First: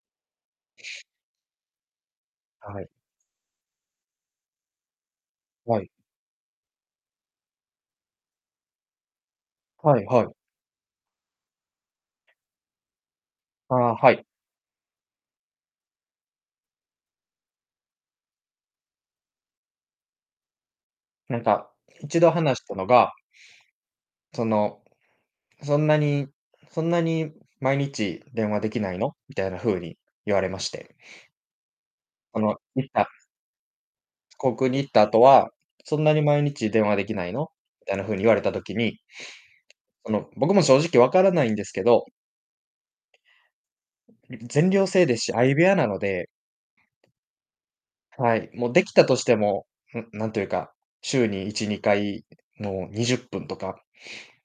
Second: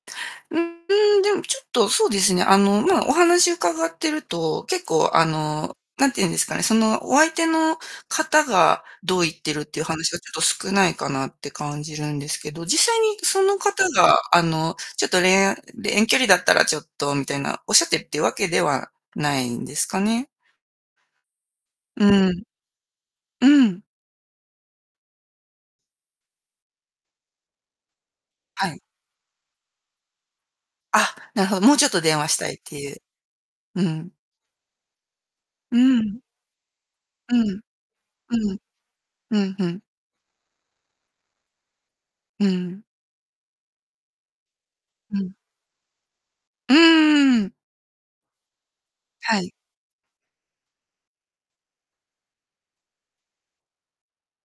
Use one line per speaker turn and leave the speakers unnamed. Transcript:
う、うーん、でも、ちょっとそうですね、あの、
はい。
まあ、お話伺ってると、結構、あの、
はい。
なんてゆうんですかね、その、お相手の方がどう言ってるっていう
はい
話が
は
ち
い。
ょっと少ないかなって感じるんですけど、実際にその
あ
方
あ、は
が、
い。
あの、ちょっと、恋愛で、遠距離だったらちょっとみたいな、おっしゃってっていうわけではないんですかね？
なんか、
う
1度
ん。
話したのが
うん。
その、「そんなにそんなに、毎日電話
は
でき
い。
ないの？」みたいな風に言われまして。
あ、なるほど。もうちょっと電話し
こ
た
の、
いって
い
ゆう。
は
うん。
航空に行った後は、
う
「そ
ー
んなに
ん。
毎日電話できない
う
の？」
ん。
みたいな風に言われた
うん。
時に、
うん、ふん。
あの、僕も正直分からないんですけど
うん。
い全寮制
う
です
ん。
し、相部屋なので
うーん。
はい。も、できたとして
はい。
も、ふなんていうか、週に1、2回の、20分とか